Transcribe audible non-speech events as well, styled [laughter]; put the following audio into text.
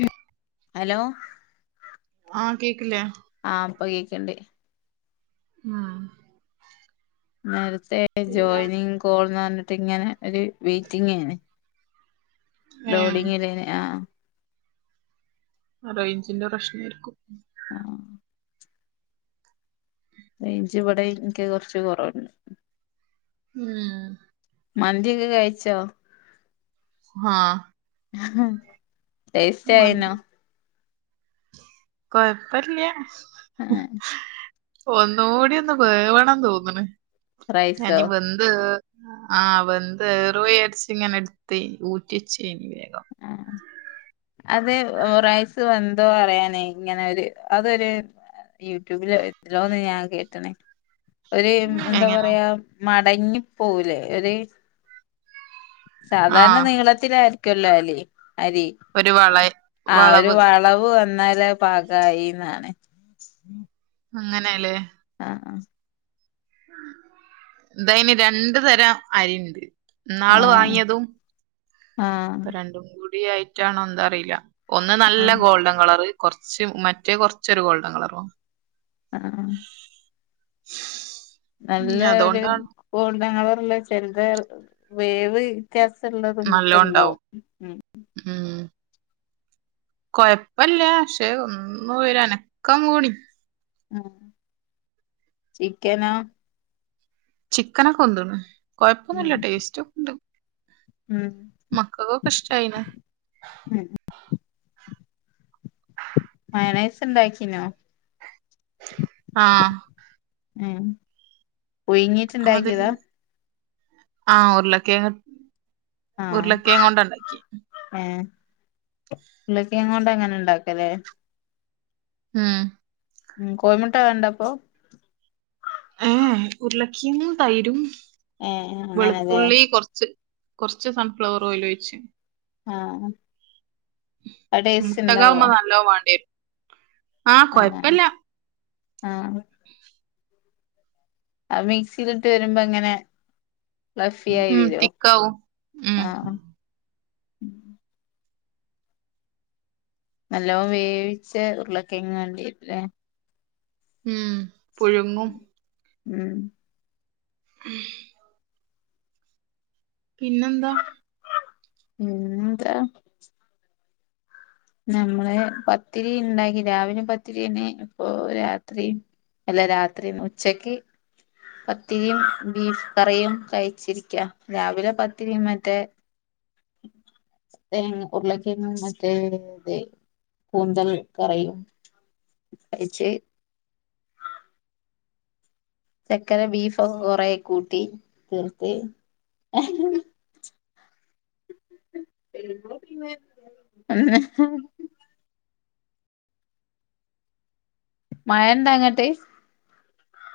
ഉം അലോ ആ കേക്ക്ല്ലേ ആഹ് പ്പ കേക്ക്ണ്ട് ഉം നേരത്തെ പിന്നെ ജോയിനിങ് കോൾ ന്നർഞ്ഞിട്ടിങ്ങനെ ഒരു വെയ്റ്റിങ്ങേയ്ന് ഏഹ് ലോഡിങ്ങിലേന് ആഹ് റൈഞ്ചിന്റെ പ്രശ്നേര്ക്കും ആഹ് റെയ്ഞ്ചിവടെ ഇൻക്ക് കൊർച്ച് കൊറവ്ണ്ട് ഉം മന്ത്യെക്കെ കയ്ച്ചോ ആഹ് ടേസ്റ്റായ്നോ മന്തി കൊയപ്പല്യാ [unintelligible] ഒന്നൂടിയൊന്ന് വേവണം തോന്ന്ണ് ഞാ റൈസോ ഇഞ്ഞി വെ ന്ത് ആ വെന്തേറുവോ വിചാര്ചിങ്ങനെ ഇട്ത്തെ ഊറ്റ്യേചീനി വേഗം ആഹ് അത് റൈസ് വെന്തോ അറിയാനേ ഇങ്ങനെ ഒര് അതൊര് യൂട്യൂബിലോ എത്തിലോന്ന് ഞാൻ കേട്ട്ണ് ഒര് എന്താ എങ്ങനെ പറയാ മടങ്ങി പോവുലേ ഒര് സാധാര്ണ ആഹ് നീളത്തിലായ്രിക്കൊല്ലോ അലി അരി ഒരു വള ആഹ് ഒര് വളവ് വന്നാല് പാകായീന്നാണ് ഉം അങ്ങനേലേ ആഹ് ആഹ് ഇതയ്ന് രണ്ട് തരം അരിണ്ട് ഇന്നാള് ആഹ് വാങ്യെതും ആഹ് പ്പൊ രണ്ടും കൂടി ആയ്റ്റാണോ ന്ത അറീല ഒന്ന് നല്ല ആഹ് ഗോൾഡൻ കളറ് കൊർച്ച് മറ്റേ കൊർച്ചൊരു ഗോൾഡൻ കളറു വാ അ അ ആഹ് നല്ല ഉം ഒര് അതുകൊണ്ടാണ് ഗോൾഡൻ കളറ്ള്ളത് ചെലത് വേവ് ത്യാസള്ളതും നല്ലോം ഉണ്ടാവും ഒക്കെണ്ടാവും ഉം ഉം കൊയപ്പല്ല്യ ഷെ ഒന്ന് ഒരനക്കം കൂടി ആണോ ചിക്കനോ ചിക്കനൊക്കെ വെന്ത്ണ് ഉം കൊയപ്പൊന്നുല്ല ടേസ്റ്റോക്കെണ്ട് ഉം മക്കക്കൊക്കെ ഇഷ്ടായ്ന് ഉം മയണൈസ് ഇണ്ടാക്കിനോ ആഹ് ഏഹ് അതിൽ ആ ഉർളക്കെയ്ങ്ങ് ആഹ ഉര്ളക്കേങ്ങോണ്ടാണ്ടാക്കി ഏഹ് [inaudible] ളക്കെങ്ങോണ്ടങ്ങനെ ഇണ്ടാക്കലേ ഉം ഉം കോയ്മുട്ട വേണ്ടപ്പൊ ഏഹെ ഉര്ളക്കീങ്ങും തൈരും ഏഹ് അങ്ങനെല്ലേ വെളുത്തുള്ളി കൊർച്ച് കൊർച്ച് സൺഫ്ലവർ ഓയ്ലോയ്ച്ച് ആഹ് അത് ടെസ്റ്റിണ്ടാവോ ല്ലോം വാണ്ടിയെ ആഹ് ആഹ് [inaudible] ആ മിക്സിയിലിട്ട് വരുമ്പോ ഇങ്ങനെ [unintelligible] ഉം വരും തിക്കാവും ഉം ആഹ് നല്ലോം വേവിച്ച് ഉരുളൊക്കെങ്ങും [unintelligible] ഉം പുഴുങ്ങും ഉം ഉം പിന്നെന്താ ഉം എന്താ നമ്മള് പത്തിരി ഇണ്ടാക്കി രാവിലെ പത്തിരിനി ഇപ്പൊ രാത്രി അല്ല രാത്രിയും ഉച്ചക്ക് പത്തിരിയും ബീഫ് കറിയും കഴിച്ചിരിക്കാ രാവിലെ പത്തിരിയും മറ്റേ [inaudible] ഉർളക്കിങ്ങും മറ്റേ ദേ കൂന്തൽ കറിയും കഴിച്ച് ചക്കര ബീഫൊ കൊറേ കൂട്ടി [unintelligible] ഹ ഹ മയണ്ടോ അങ്ങ്ട്ട്